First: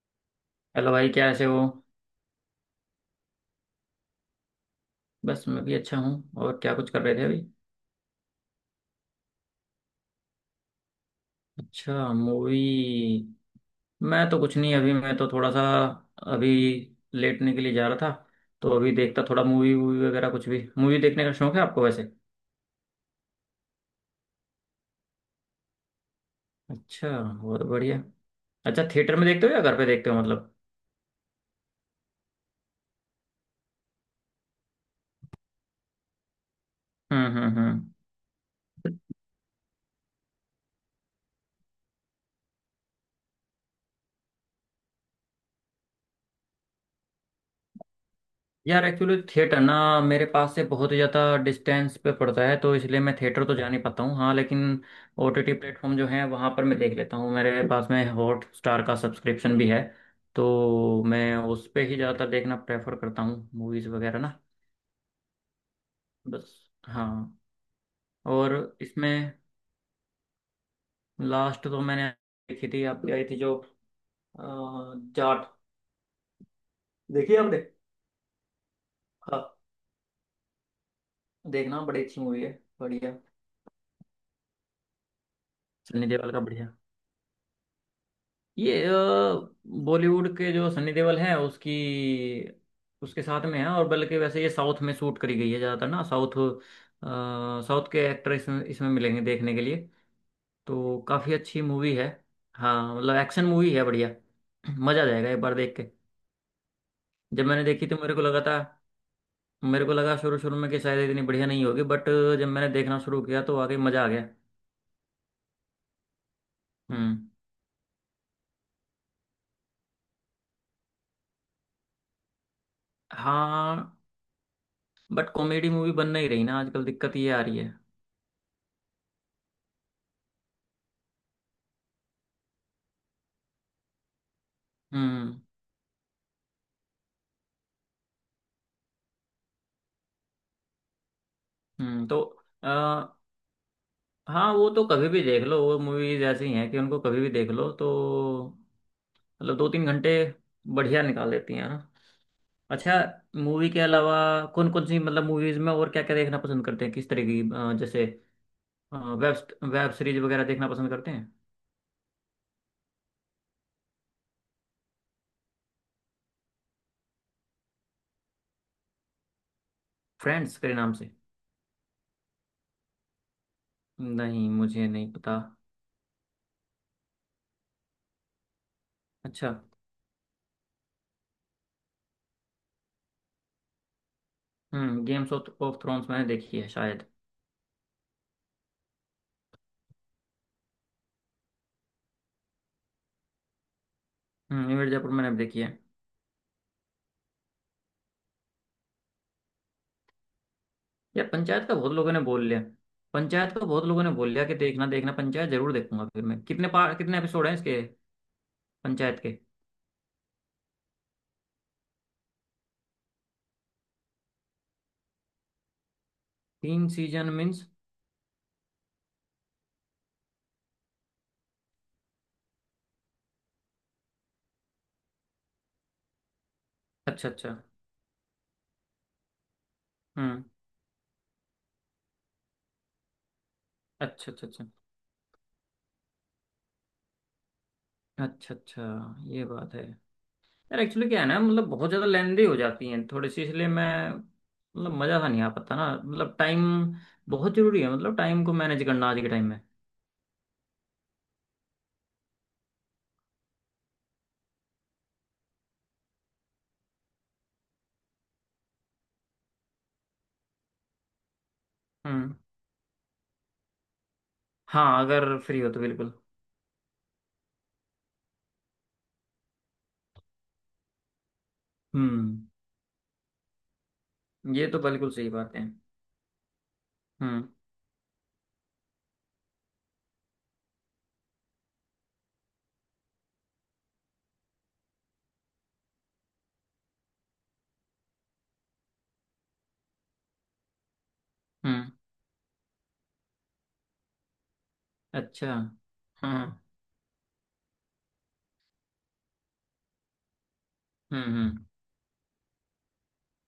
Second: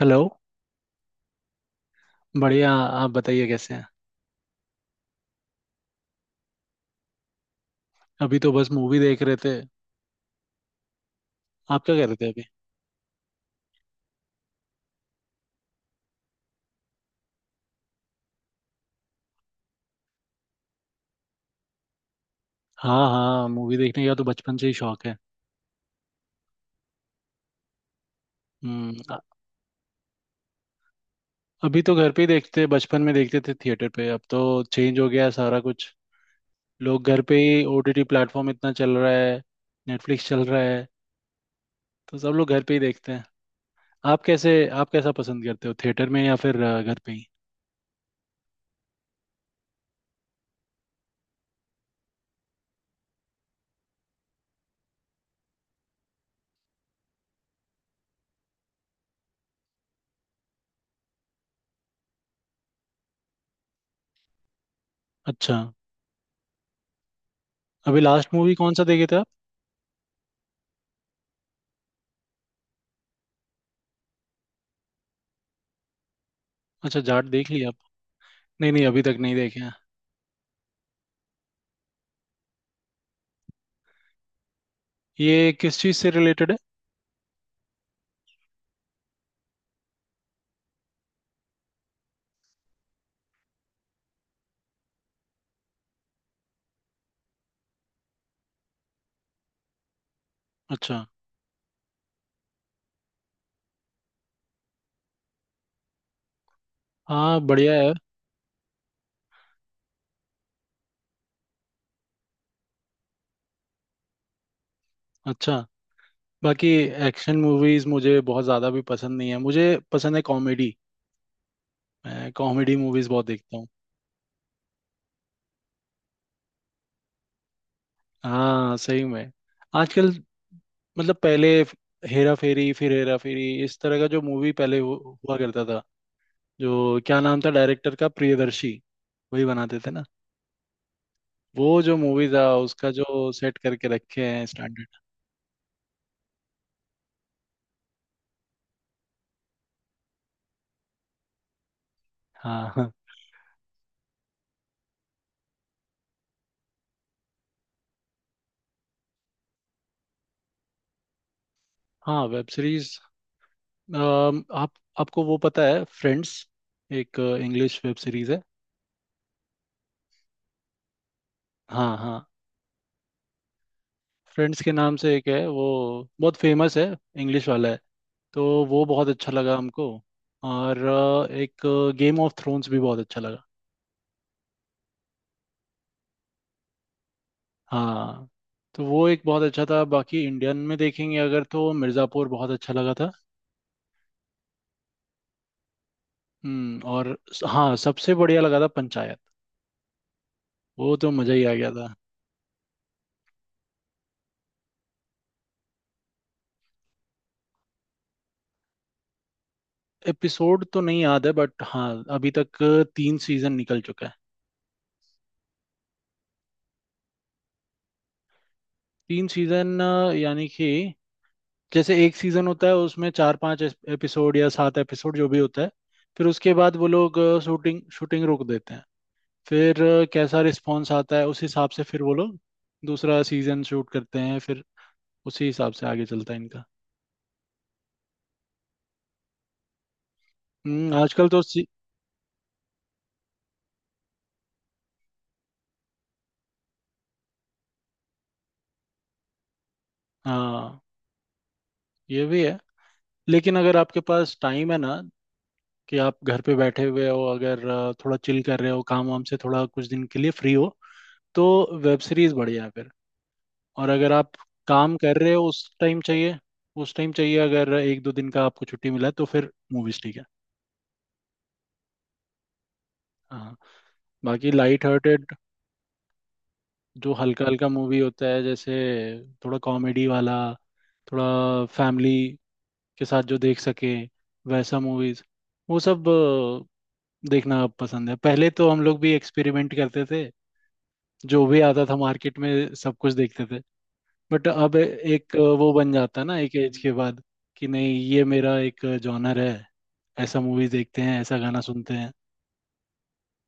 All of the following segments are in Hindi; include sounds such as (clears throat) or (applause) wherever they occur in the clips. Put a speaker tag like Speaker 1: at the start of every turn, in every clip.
Speaker 1: हेलो।
Speaker 2: हेलो भाई, क्या ऐसे हो।
Speaker 1: बढ़िया, आप बताइए कैसे हैं।
Speaker 2: बस, मैं भी अच्छा हूँ। और क्या कुछ कर रहे थे अभी।
Speaker 1: अभी तो बस मूवी देख रहे थे। आप क्या कर
Speaker 2: अच्छा,
Speaker 1: रहे थे अभी?
Speaker 2: मूवी। मैं तो कुछ नहीं, अभी मैं तो थोड़ा सा अभी लेटने के लिए जा रहा था। तो अभी देखता थोड़ा मूवी वूवी वगैरह कुछ भी। मूवी देखने का शौक है आपको वैसे?
Speaker 1: हाँ हाँ, मूवी देखने का तो बचपन से ही शौक है।
Speaker 2: अच्छा, बहुत बढ़िया। अच्छा,
Speaker 1: हम्म।
Speaker 2: थिएटर में देखते हो या घर पे देखते हो मतलब?
Speaker 1: अभी तो घर पे ही देखते, बचपन में देखते थे थिएटर पे, अब तो चेंज हो गया है सारा कुछ। लोग घर पे ही,
Speaker 2: हम्म।
Speaker 1: ओटीटी प्लेटफॉर्म इतना चल रहा है, नेटफ्लिक्स चल रहा है, तो सब लोग घर पे ही देखते हैं। आप कैसे आप कैसा पसंद करते हो, थिएटर में या फिर घर पे ही?
Speaker 2: यार, एक्चुअली थिएटर ना, मेरे पास से बहुत ही ज़्यादा डिस्टेंस पे पड़ता है, तो इसलिए मैं थिएटर तो जा नहीं पाता हूँ, हाँ, लेकिन ओटीटी प्लेटफॉर्म जो है वहाँ पर मैं देख लेता हूँ। मेरे पास में हॉट स्टार का सब्सक्रिप्शन भी है। तो मैं उस पे ही ज़्यादातर देखना प्रेफर करता हूँ मूवीज़ वगैरह ना।
Speaker 1: अच्छा।
Speaker 2: बस। हाँ।
Speaker 1: अभी लास्ट मूवी
Speaker 2: और
Speaker 1: कौन सा देखे थे आप?
Speaker 2: इसमें लास्ट तो मैंने देखी थी, आपकी आई थी जो अ, जाट।
Speaker 1: अच्छा, जाट
Speaker 2: देखी
Speaker 1: देख
Speaker 2: आपने?
Speaker 1: लिया आप? नहीं नहीं, अभी तक नहीं
Speaker 2: हाँ।
Speaker 1: देखे हैं।
Speaker 2: देखना, बड़ी अच्छी मूवी है। बढ़िया।
Speaker 1: ये किस चीज़
Speaker 2: सन्नी
Speaker 1: से
Speaker 2: देओल का,
Speaker 1: रिलेटेड है?
Speaker 2: बढ़िया। ये बॉलीवुड के जो सनी देओल हैं उसकी उसके साथ में है। और बल्कि वैसे ये साउथ में शूट करी गई है ज़्यादातर ना। साउथ साउथ के एक्टर इसमें इसमें मिलेंगे देखने के लिए।
Speaker 1: अच्छा।
Speaker 2: तो काफ़ी अच्छी मूवी है। हाँ, मतलब एक्शन मूवी है, बढ़िया। मज़ा आ जाएगा एक बार देख के।
Speaker 1: हाँ,
Speaker 2: जब मैंने
Speaker 1: बढ़िया
Speaker 2: देखी
Speaker 1: है।
Speaker 2: तो मेरे को लगा था, मेरे को लगा शुरू शुरू में कि शायद इतनी बढ़िया नहीं होगी, बट जब मैंने देखना शुरू किया तो आगे मज़ा आ गया।
Speaker 1: अच्छा। बाकी
Speaker 2: हम्म।
Speaker 1: एक्शन मूवीज मुझे बहुत ज़्यादा भी पसंद नहीं है, मुझे पसंद है कॉमेडी। मैं कॉमेडी मूवीज बहुत देखता हूँ।
Speaker 2: हाँ। बट कॉमेडी मूवी बन नहीं रही ना आजकल, दिक्कत ये आ रही है।
Speaker 1: हाँ सही में। आजकल मतलब पहले हेरा फेरी, फिर हेरा फेरी, इस तरह का जो मूवी पहले
Speaker 2: हम्म
Speaker 1: हुआ करता था। जो क्या नाम था डायरेक्टर का, प्रियदर्शी, वही बनाते थे ना। वो जो
Speaker 2: हम्म। तो
Speaker 1: मूवी था उसका
Speaker 2: आ,
Speaker 1: जो सेट करके रखे हैं
Speaker 2: हाँ, वो तो
Speaker 1: स्टैंडर्ड।
Speaker 2: कभी भी देख लो, वो मूवीज ऐसी हैं कि उनको कभी भी देख लो तो, मतलब दो तीन घंटे बढ़िया निकाल देती हैं ना।
Speaker 1: हाँ हाँ।
Speaker 2: अच्छा। मूवी के अलावा कौन कौन सी, मतलब मूवीज में और क्या क्या देखना पसंद करते हैं, किस तरह की, जैसे वेब वेब सीरीज वगैरह देखना पसंद करते हैं?
Speaker 1: हाँ, वेब सीरीज। आप आपको वो पता है फ्रेंड्स, एक इंग्लिश वेब सीरीज है।
Speaker 2: फ्रेंड्स के नाम से?
Speaker 1: हाँ हाँ,
Speaker 2: नहीं,
Speaker 1: फ्रेंड्स के
Speaker 2: मुझे
Speaker 1: नाम
Speaker 2: नहीं
Speaker 1: से एक
Speaker 2: पता।
Speaker 1: है वो, बहुत फेमस है, इंग्लिश वाला है, तो वो बहुत अच्छा
Speaker 2: अच्छा।
Speaker 1: लगा हमको। और एक गेम ऑफ थ्रोन्स भी बहुत अच्छा लगा।
Speaker 2: हम्म, गेम्स ऑफ ऑफ थ्रोन्स मैंने देखी है शायद।
Speaker 1: हाँ, तो वो एक बहुत अच्छा था। बाकी इंडियन में देखेंगे अगर तो मिर्ज़ापुर बहुत अच्छा लगा था।
Speaker 2: हम्म, रणवीर जयपुर मैंने भी देखी है।
Speaker 1: और हाँ, सबसे बढ़िया लगा था पंचायत, वो तो
Speaker 2: यार,
Speaker 1: मज़ा ही आ
Speaker 2: पंचायत
Speaker 1: गया
Speaker 2: का
Speaker 1: था।
Speaker 2: बहुत लोगों ने बोल लिया। पंचायत का बहुत लोगों ने बोल लिया कि देखना देखना, पंचायत जरूर देखूंगा। फिर मैं कितने एपिसोड हैं इसके? पंचायत के।
Speaker 1: एपिसोड तो नहीं याद है बट हाँ, अभी तक तीन सीज़न निकल चुका है।
Speaker 2: तीन सीजन मीन्स?
Speaker 1: तीन सीज़न, यानी कि जैसे एक सीजन होता है उसमें चार पांच एपिसोड या सात एपिसोड जो भी होता है, फिर उसके बाद वो लोग
Speaker 2: अच्छा, अच्छा।
Speaker 1: शूटिंग शूटिंग रोक देते हैं। फिर कैसा
Speaker 2: हम्म।
Speaker 1: रिस्पॉन्स आता है उस हिसाब से फिर वो लोग दूसरा सीजन शूट करते
Speaker 2: अच्छा,
Speaker 1: हैं,
Speaker 2: अच्छा,
Speaker 1: फिर
Speaker 2: अच्छा।
Speaker 1: उसी हिसाब से आगे चलता है इनका।
Speaker 2: अच्छा, अच्छा। ये बात है। यार,
Speaker 1: हम्म,
Speaker 2: एक्चुअली क्या है
Speaker 1: आजकल
Speaker 2: ना,
Speaker 1: तो सी...
Speaker 2: मतलब बहुत ज़्यादा लेंदी हो जाती हैं थोड़ी सी, इसलिए मैं मतलब मज़ा सा नहीं आ पाता ना। मतलब टाइम बहुत ज़रूरी है, मतलब टाइम को मैनेज करना आज के टाइम में।
Speaker 1: हाँ, ये भी है। लेकिन अगर आपके पास टाइम है ना, कि आप घर पे बैठे हुए हो, अगर थोड़ा चिल कर रहे हो, काम वाम से थोड़ा कुछ दिन के लिए फ्री हो, तो वेब सीरीज
Speaker 2: हम्म।
Speaker 1: बढ़िया है। और अगर आप काम
Speaker 2: हाँ,
Speaker 1: कर रहे
Speaker 2: अगर
Speaker 1: हो
Speaker 2: फ्री हो
Speaker 1: उस
Speaker 2: तो
Speaker 1: टाइम
Speaker 2: बिल्कुल।
Speaker 1: चाहिए, उस टाइम चाहिए अगर एक दो दिन का आपको छुट्टी मिला है, तो फिर मूवीज ठीक है।
Speaker 2: हम्म।
Speaker 1: हाँ। बाकी
Speaker 2: ये तो
Speaker 1: लाइट
Speaker 2: बिल्कुल सही
Speaker 1: हार्टेड,
Speaker 2: बात है।
Speaker 1: जो हल्का
Speaker 2: हम्म
Speaker 1: हल्का मूवी होता है, जैसे थोड़ा कॉमेडी वाला, थोड़ा फैमिली के साथ जो देख सके, वैसा मूवीज वो सब देखना पसंद है। पहले तो हम लोग भी एक्सपेरिमेंट करते थे, जो भी आता
Speaker 2: हम्म।
Speaker 1: था मार्केट में सब कुछ देखते थे, बट अब एक
Speaker 2: अच्छा।
Speaker 1: वो बन जाता है
Speaker 2: हाँ।
Speaker 1: ना एक एज के बाद, कि नहीं ये मेरा एक जॉनर है, ऐसा मूवीज देखते हैं, ऐसा गाना
Speaker 2: हम्म।
Speaker 1: सुनते हैं,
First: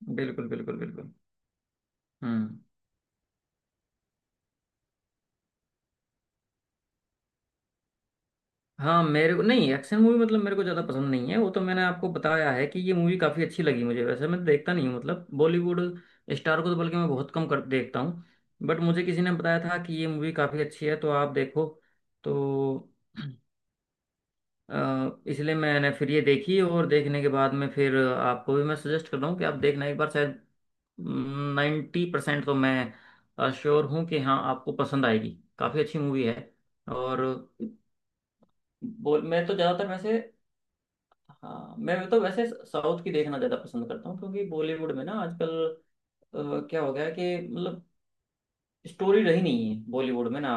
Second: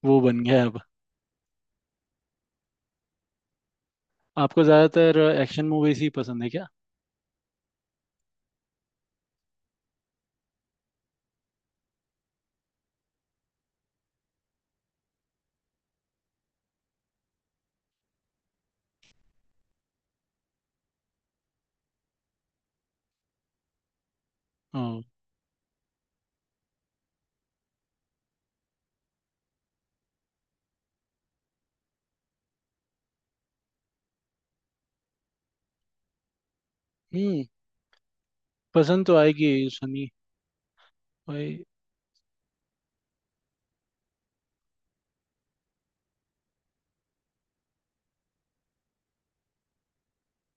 Speaker 1: वो बन
Speaker 2: बिल्कुल,
Speaker 1: गया है
Speaker 2: बिल्कुल,
Speaker 1: अब।
Speaker 2: बिल्कुल। हम्म।
Speaker 1: आपको ज्यादातर एक्शन मूवीज ही पसंद है क्या?
Speaker 2: हाँ, मेरे को नहीं, एक्शन मूवी मतलब मेरे को ज़्यादा पसंद नहीं है। वो तो मैंने आपको बताया है कि ये मूवी काफ़ी अच्छी लगी मुझे, वैसे मैं तो देखता नहीं हूँ मतलब बॉलीवुड स्टार को तो, बल्कि मैं बहुत कम कर देखता हूँ। बट मुझे किसी ने बताया था कि ये मूवी काफ़ी अच्छी है, तो आप देखो। तो
Speaker 1: ओ।
Speaker 2: इसलिए मैंने फिर ये देखी, और देखने के बाद में फिर आपको भी मैं सजेस्ट कर रहा हूँ कि आप देखना एक बार शायद। 90% तो मैं श्योर हूँ कि हाँ, आपको पसंद आएगी। काफ़ी अच्छी मूवी है। और
Speaker 1: हम्म, पसंद तो
Speaker 2: बोल, मैं
Speaker 1: आएगी।
Speaker 2: तो ज़्यादातर
Speaker 1: सनी
Speaker 2: वैसे।
Speaker 1: भाई।
Speaker 2: हाँ, मैं तो वैसे साउथ की देखना ज़्यादा पसंद करता हूँ क्योंकि बॉलीवुड में ना आजकल क्या हो गया है कि मतलब स्टोरी रही नहीं है बॉलीवुड में ना।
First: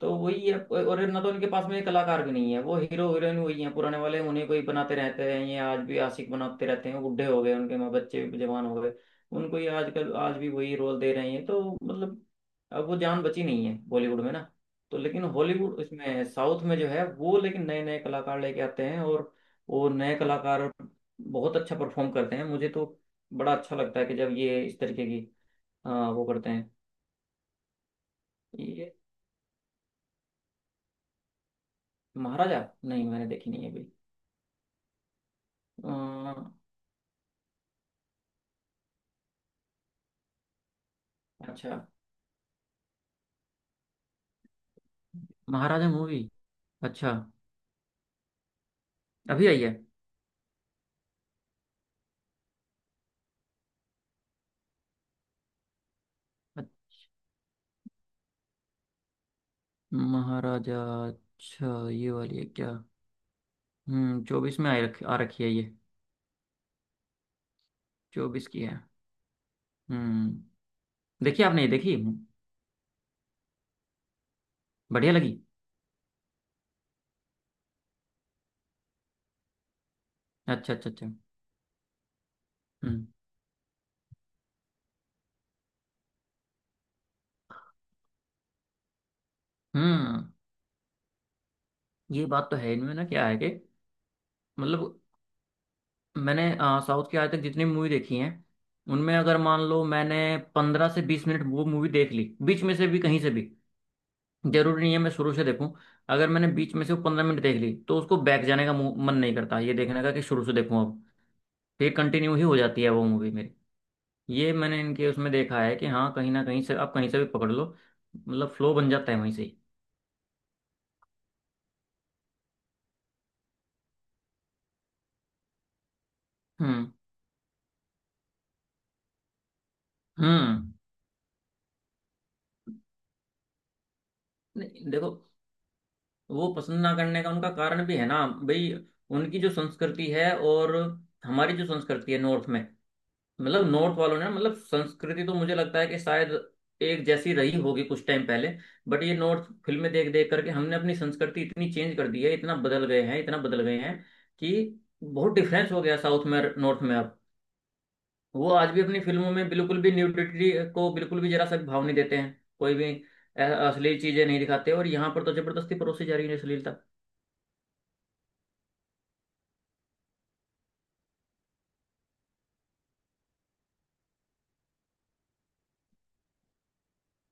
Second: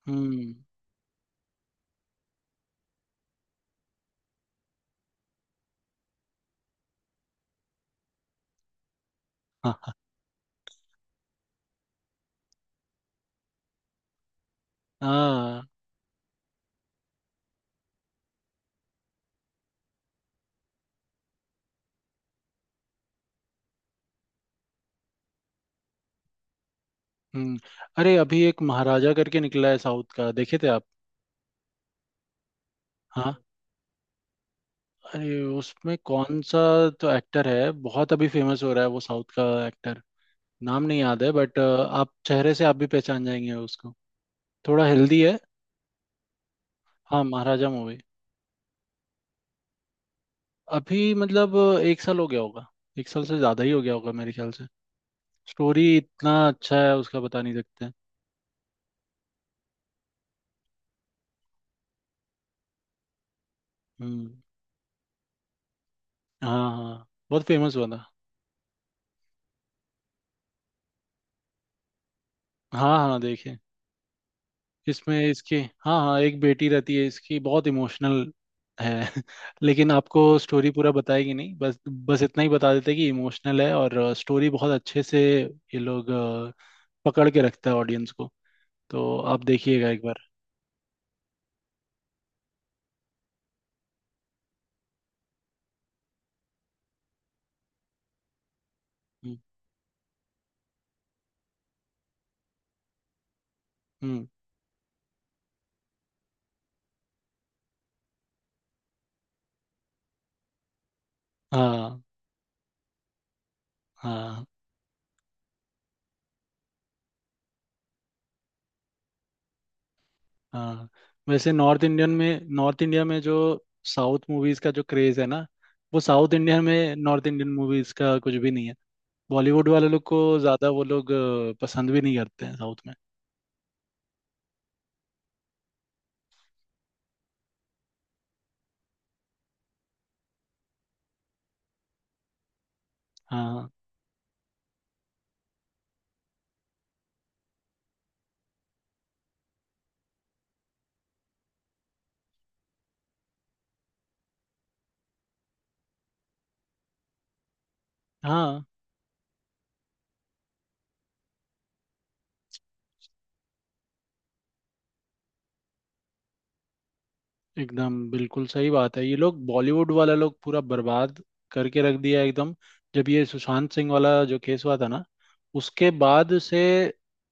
Speaker 2: तो वही
Speaker 1: हम्म।
Speaker 2: है, और ना तो उनके पास में कलाकार भी नहीं है। वो हीरो हीरोइन वही है, पुराने वाले, उन्हें कोई बनाते रहते हैं, ये आज भी आशिक बनाते रहते हैं, बुढ़े हो गए, उनके माँ बच्चे भी जवान हो गए। उनको ये
Speaker 1: हाँ
Speaker 2: आजकल आज भी वही रोल दे रहे हैं तो मतलब। अब वो जान बची नहीं है बॉलीवुड में ना, तो लेकिन
Speaker 1: हाँ।
Speaker 2: हॉलीवुड इसमें साउथ में जो है वो, लेकिन नए नए कलाकार लेके आते हैं, और वो नए कलाकार बहुत अच्छा परफॉर्म करते हैं, मुझे तो बड़ा अच्छा लगता है कि जब ये इस तरीके की वो करते हैं।
Speaker 1: हम्म। अरे अभी एक
Speaker 2: ये
Speaker 1: महाराजा करके निकला है साउथ का, देखे थे आप?
Speaker 2: महाराजा? नहीं, मैंने
Speaker 1: हाँ,
Speaker 2: देखी नहीं है।
Speaker 1: अरे उसमें कौन
Speaker 2: अभी।
Speaker 1: सा तो एक्टर है, बहुत अभी फेमस हो रहा है वो साउथ का एक्टर, नाम नहीं याद है बट
Speaker 2: अच्छा।
Speaker 1: आप चेहरे से आप भी पहचान जाएंगे उसको, थोड़ा हेल्दी है।
Speaker 2: महाराजा मूवी। अच्छा।
Speaker 1: हाँ, महाराजा मूवी।
Speaker 2: अभी आई है?
Speaker 1: अभी मतलब एक साल हो गया होगा, एक साल से ज़्यादा ही हो गया होगा मेरे ख्याल से। स्टोरी इतना
Speaker 2: अ-
Speaker 1: अच्छा है उसका, बता नहीं सकते।
Speaker 2: महाराजा, अच्छा, ये वाली है क्या? हम्म,
Speaker 1: हम्म।
Speaker 2: चौबीस में आ रखी है ये।
Speaker 1: हाँ हाँ, बहुत फेमस हुआ था।
Speaker 2: चौबीस की है। हम्म। देखी आपने, ये देखी?
Speaker 1: हाँ हाँ, देखिए।
Speaker 2: बढ़िया
Speaker 1: इसमें
Speaker 2: लगी?
Speaker 1: इसकी, हाँ हाँ, एक बेटी रहती है इसकी, बहुत इमोशनल है (laughs) लेकिन आपको स्टोरी
Speaker 2: अच्छा,
Speaker 1: पूरा
Speaker 2: अच्छा, अच्छा।
Speaker 1: बताएगी नहीं, बस बस इतना ही बता देते हैं
Speaker 2: हम्म
Speaker 1: कि इमोशनल है और स्टोरी बहुत अच्छे से ये लोग पकड़ के रखता है ऑडियंस को, तो आप देखिएगा एक
Speaker 2: हम्म।
Speaker 1: बार।
Speaker 2: ये बात तो है इनमें ना, क्या है कि मतलब मैंने साउथ की आज तक जितनी मूवी देखी हैं, उनमें
Speaker 1: हम्म।
Speaker 2: अगर मान लो मैंने पंद्रह से बीस मिनट वो मूवी देख ली बीच में से भी, कहीं से भी।
Speaker 1: हम्म,
Speaker 2: जरूरी नहीं है मैं शुरू से देखूं। अगर मैंने बीच में से वो 15 मिनट देख ली तो उसको बैक जाने का मन नहीं करता, ये देखने का कि शुरू से देखूं अब। तो ये
Speaker 1: हाँ
Speaker 2: कंटिन्यू ही हो जाती है वो मूवी मेरी।
Speaker 1: हाँ
Speaker 2: ये मैंने इनके उसमें देखा है कि हाँ, कहीं ना कहीं से, आप कहीं से भी पकड़ लो, मतलब फ्लो बन जाता है वहीं से ही।
Speaker 1: हाँ। वैसे नॉर्थ इंडियन में, नॉर्थ इंडिया में जो साउथ मूवीज का जो क्रेज है ना, वो साउथ इंडिया
Speaker 2: हम्म
Speaker 1: में नॉर्थ इंडियन मूवीज का कुछ भी नहीं है। बॉलीवुड वाले लोग को
Speaker 2: हम्म।
Speaker 1: ज्यादा वो लोग पसंद भी नहीं करते हैं साउथ में।
Speaker 2: नहीं, देखो, वो पसंद ना करने का उनका कारण भी है ना भाई। उनकी जो संस्कृति है, और हमारी जो संस्कृति है नॉर्थ में, मतलब
Speaker 1: हाँ
Speaker 2: नॉर्थ वालों ने मतलब संस्कृति, तो मुझे लगता है कि शायद एक जैसी रही होगी कुछ टाइम पहले। बट ये नॉर्थ फिल्में देख देख करके हमने अपनी संस्कृति इतनी चेंज कर दी है, इतना बदल गए हैं, इतना बदल गए हैं कि बहुत डिफरेंस हो गया साउथ में नॉर्थ में अब। वो
Speaker 1: हाँ,
Speaker 2: आज भी अपनी फिल्मों में बिल्कुल भी न्यूडिटी को बिल्कुल भी जरा सा भी भाव नहीं देते हैं कोई भी अ- असली चीजें नहीं दिखाते, और यहाँ पर तो जबरदस्ती परोसी जा रही है अश्लीलता।
Speaker 1: एकदम बिल्कुल सही बात है, ये लोग बॉलीवुड वाला लोग पूरा बर्बाद करके रख दिया है एकदम। जब ये सुशांत सिंह वाला जो केस हुआ था ना, उसके बाद से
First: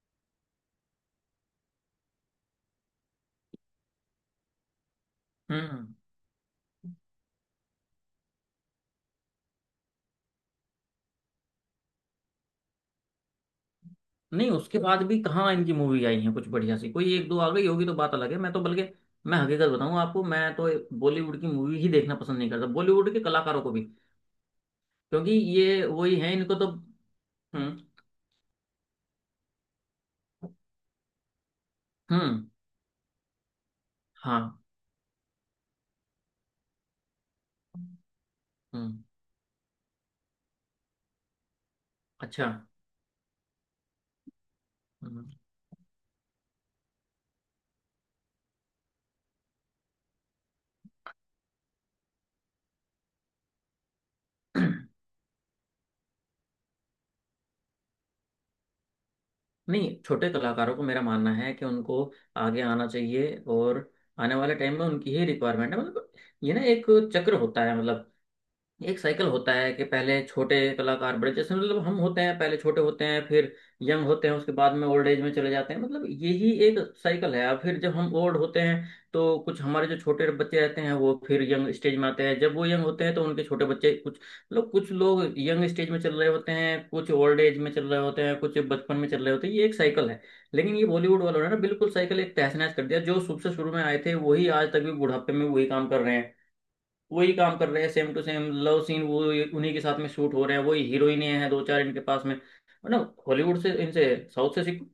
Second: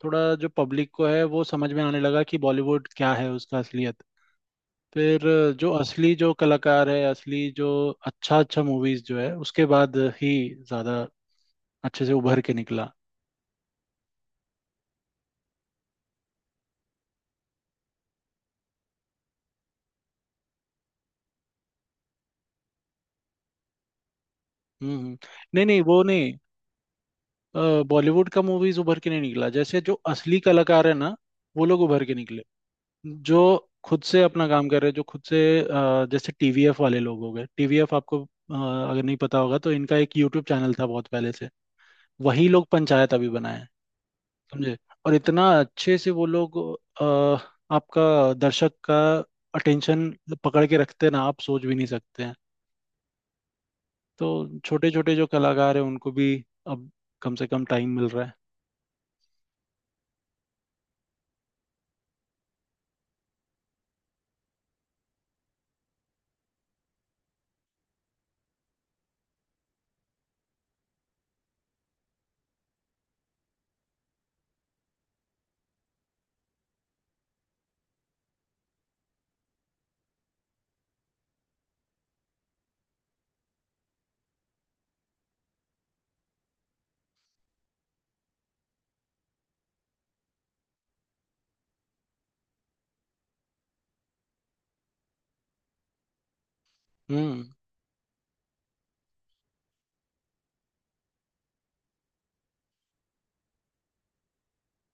Speaker 1: थोड़ा जो पब्लिक को है वो समझ में आने लगा कि बॉलीवुड क्या है, उसका असलियत। फिर जो
Speaker 2: हम्म।
Speaker 1: असली जो कलाकार है, असली जो अच्छा अच्छा मूवीज जो है, उसके बाद ही ज्यादा अच्छे से उभर के निकला।
Speaker 2: नहीं, उसके बाद भी कहाँ इनकी मूवी आई है कुछ बढ़िया सी? कोई एक दो आ गई होगी तो बात अलग है, मैं तो बल्कि मैं हकीकत बताऊं आपको, मैं तो बॉलीवुड की मूवी ही देखना पसंद नहीं करता, बॉलीवुड के कलाकारों को भी,
Speaker 1: हम्म। हम्म।
Speaker 2: क्योंकि
Speaker 1: नहीं नहीं,
Speaker 2: ये
Speaker 1: वो
Speaker 2: वही
Speaker 1: नहीं,
Speaker 2: है इनको तो। हम्म
Speaker 1: बॉलीवुड का मूवीज उभर के नहीं निकला, जैसे जो असली कलाकार है ना वो लोग उभर के निकले,
Speaker 2: हम्म।
Speaker 1: जो खुद से
Speaker 2: हाँ।
Speaker 1: अपना काम कर रहे हैं, जो खुद से जैसे टीवीएफ वाले लोग हो गए। टीवीएफ आपको अगर
Speaker 2: हम्म।
Speaker 1: नहीं पता होगा, तो इनका एक यूट्यूब चैनल था बहुत पहले से,
Speaker 2: अच्छा।
Speaker 1: वही लोग पंचायत अभी बनाए हैं, समझे। और
Speaker 2: हम्म।
Speaker 1: इतना अच्छे से वो लोग अ, आपका, दर्शक का अटेंशन पकड़ के रखते हैं ना, आप सोच भी नहीं सकते हैं। तो छोटे
Speaker 2: (clears throat)
Speaker 1: छोटे जो कलाकार हैं उनको भी अब कम से कम टाइम मिल रहा है।
Speaker 2: नहीं, छोटे कलाकारों को मेरा मानना है कि उनको आगे आना चाहिए, और आने वाले टाइम में उनकी ही रिक्वायरमेंट है मतलब। ये ना एक चक्र होता है, मतलब एक साइकिल होता है कि पहले छोटे कलाकार बड़े, जैसे मतलब हम होते हैं, पहले छोटे होते हैं फिर यंग होते हैं, उसके बाद में ओल्ड एज में चले जाते हैं, मतलब यही एक साइकिल है। अब फिर जब हम ओल्ड होते हैं तो कुछ हमारे जो छोटे बच्चे रहते हैं वो फिर यंग स्टेज में आते हैं, जब वो यंग होते हैं तो उनके छोटे बच्चे कुछ, मतलब कुछ लोग यंग स्टेज में चल रहे होते हैं, कुछ ओल्ड एज में चल रहे होते हैं, कुछ बचपन में चल रहे होते हैं, ये एक साइकिल है। लेकिन ये बॉलीवुड वालों ने ना बिल्कुल साइकिल एक तहस नहस कर दिया, जो शुरू से शुरू में आए थे वही आज तक भी बुढ़ापे में वही काम कर रहे हैं, वही
Speaker 1: हम्म।
Speaker 2: काम कर रहे हैं same to same love scene, वो उन्हीं के साथ में शूट हो रहे हैं, वही हीरोइनें हैं दो चार इनके पास में, मतलब हॉलीवुड से इनसे, साउथ से सीख।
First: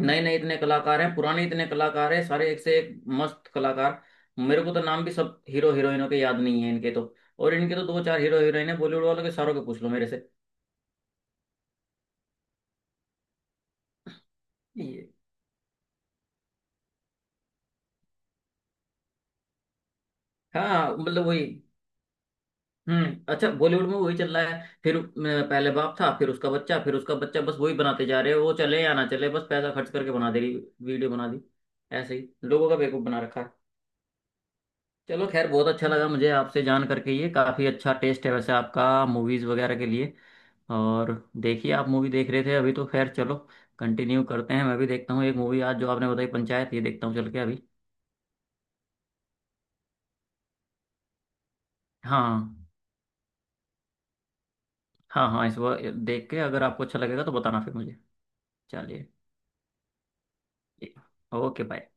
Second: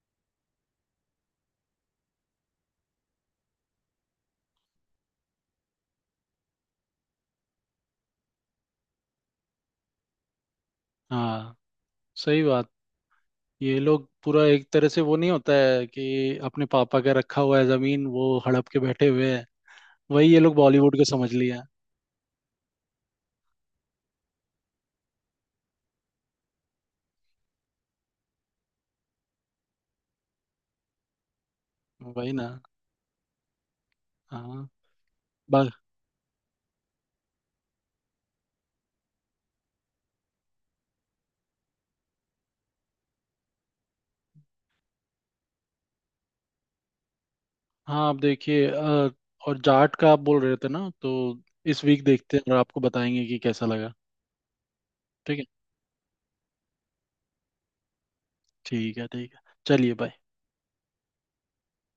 Speaker 2: नए नए इतने कलाकार हैं, पुराने इतने कलाकार हैं, सारे एक से एक मस्त कलाकार। मेरे को तो नाम भी सब हीरो हीरोइनों के याद नहीं है इनके तो। और इनके तो दो चार हीरो हीरोइन है बॉलीवुड वालों के, सारों के पूछ लो मेरे से।
Speaker 1: हाँ, सही बात। ये लोग पूरा एक तरह से,
Speaker 2: ये।
Speaker 1: वो नहीं होता है कि अपने पापा का रखा हुआ है जमीन, वो हड़प के बैठे हुए हैं, वही ये लोग
Speaker 2: हाँ,
Speaker 1: बॉलीवुड को
Speaker 2: मतलब
Speaker 1: समझ
Speaker 2: वही।
Speaker 1: लिया
Speaker 2: हम्म, अच्छा, बॉलीवुड में वही चल रहा है फिर पहले बाप था, फिर उसका बच्चा, फिर उसका बच्चा, बस वही बनाते जा रहे हैं, वो चले या ना चले, बस पैसा खर्च करके बना दे रही। वीडियो बना दी।
Speaker 1: है,
Speaker 2: ऐसे ही
Speaker 1: वही ना।
Speaker 2: लोगों का बेवकूफ बना रखा है।
Speaker 1: हाँ।
Speaker 2: चलो खैर, बहुत
Speaker 1: बस।
Speaker 2: अच्छा लगा मुझे आपसे जान करके, ये काफी अच्छा टेस्ट है वैसे आपका मूवीज वगैरह के लिए। और देखिए, आप मूवी देख रहे थे अभी तो खैर चलो, कंटिन्यू करते हैं, मैं भी देखता हूँ एक मूवी आज, जो आपने बताई पंचायत ये देखता हूँ चल के अभी।
Speaker 1: हाँ, आप देखिए, और जाट का आप बोल रहे थे ना, तो इस वीक देखते हैं और
Speaker 2: हाँ।
Speaker 1: आपको बताएंगे कि कैसा लगा।
Speaker 2: हाँ
Speaker 1: ठीक है।
Speaker 2: हाँ, इस बार देख के अगर आपको अच्छा लगेगा तो बताना फिर मुझे।
Speaker 1: ठीक है
Speaker 2: चलिए।
Speaker 1: ठीक है। चलिए, बाय।
Speaker 2: Okay, bye.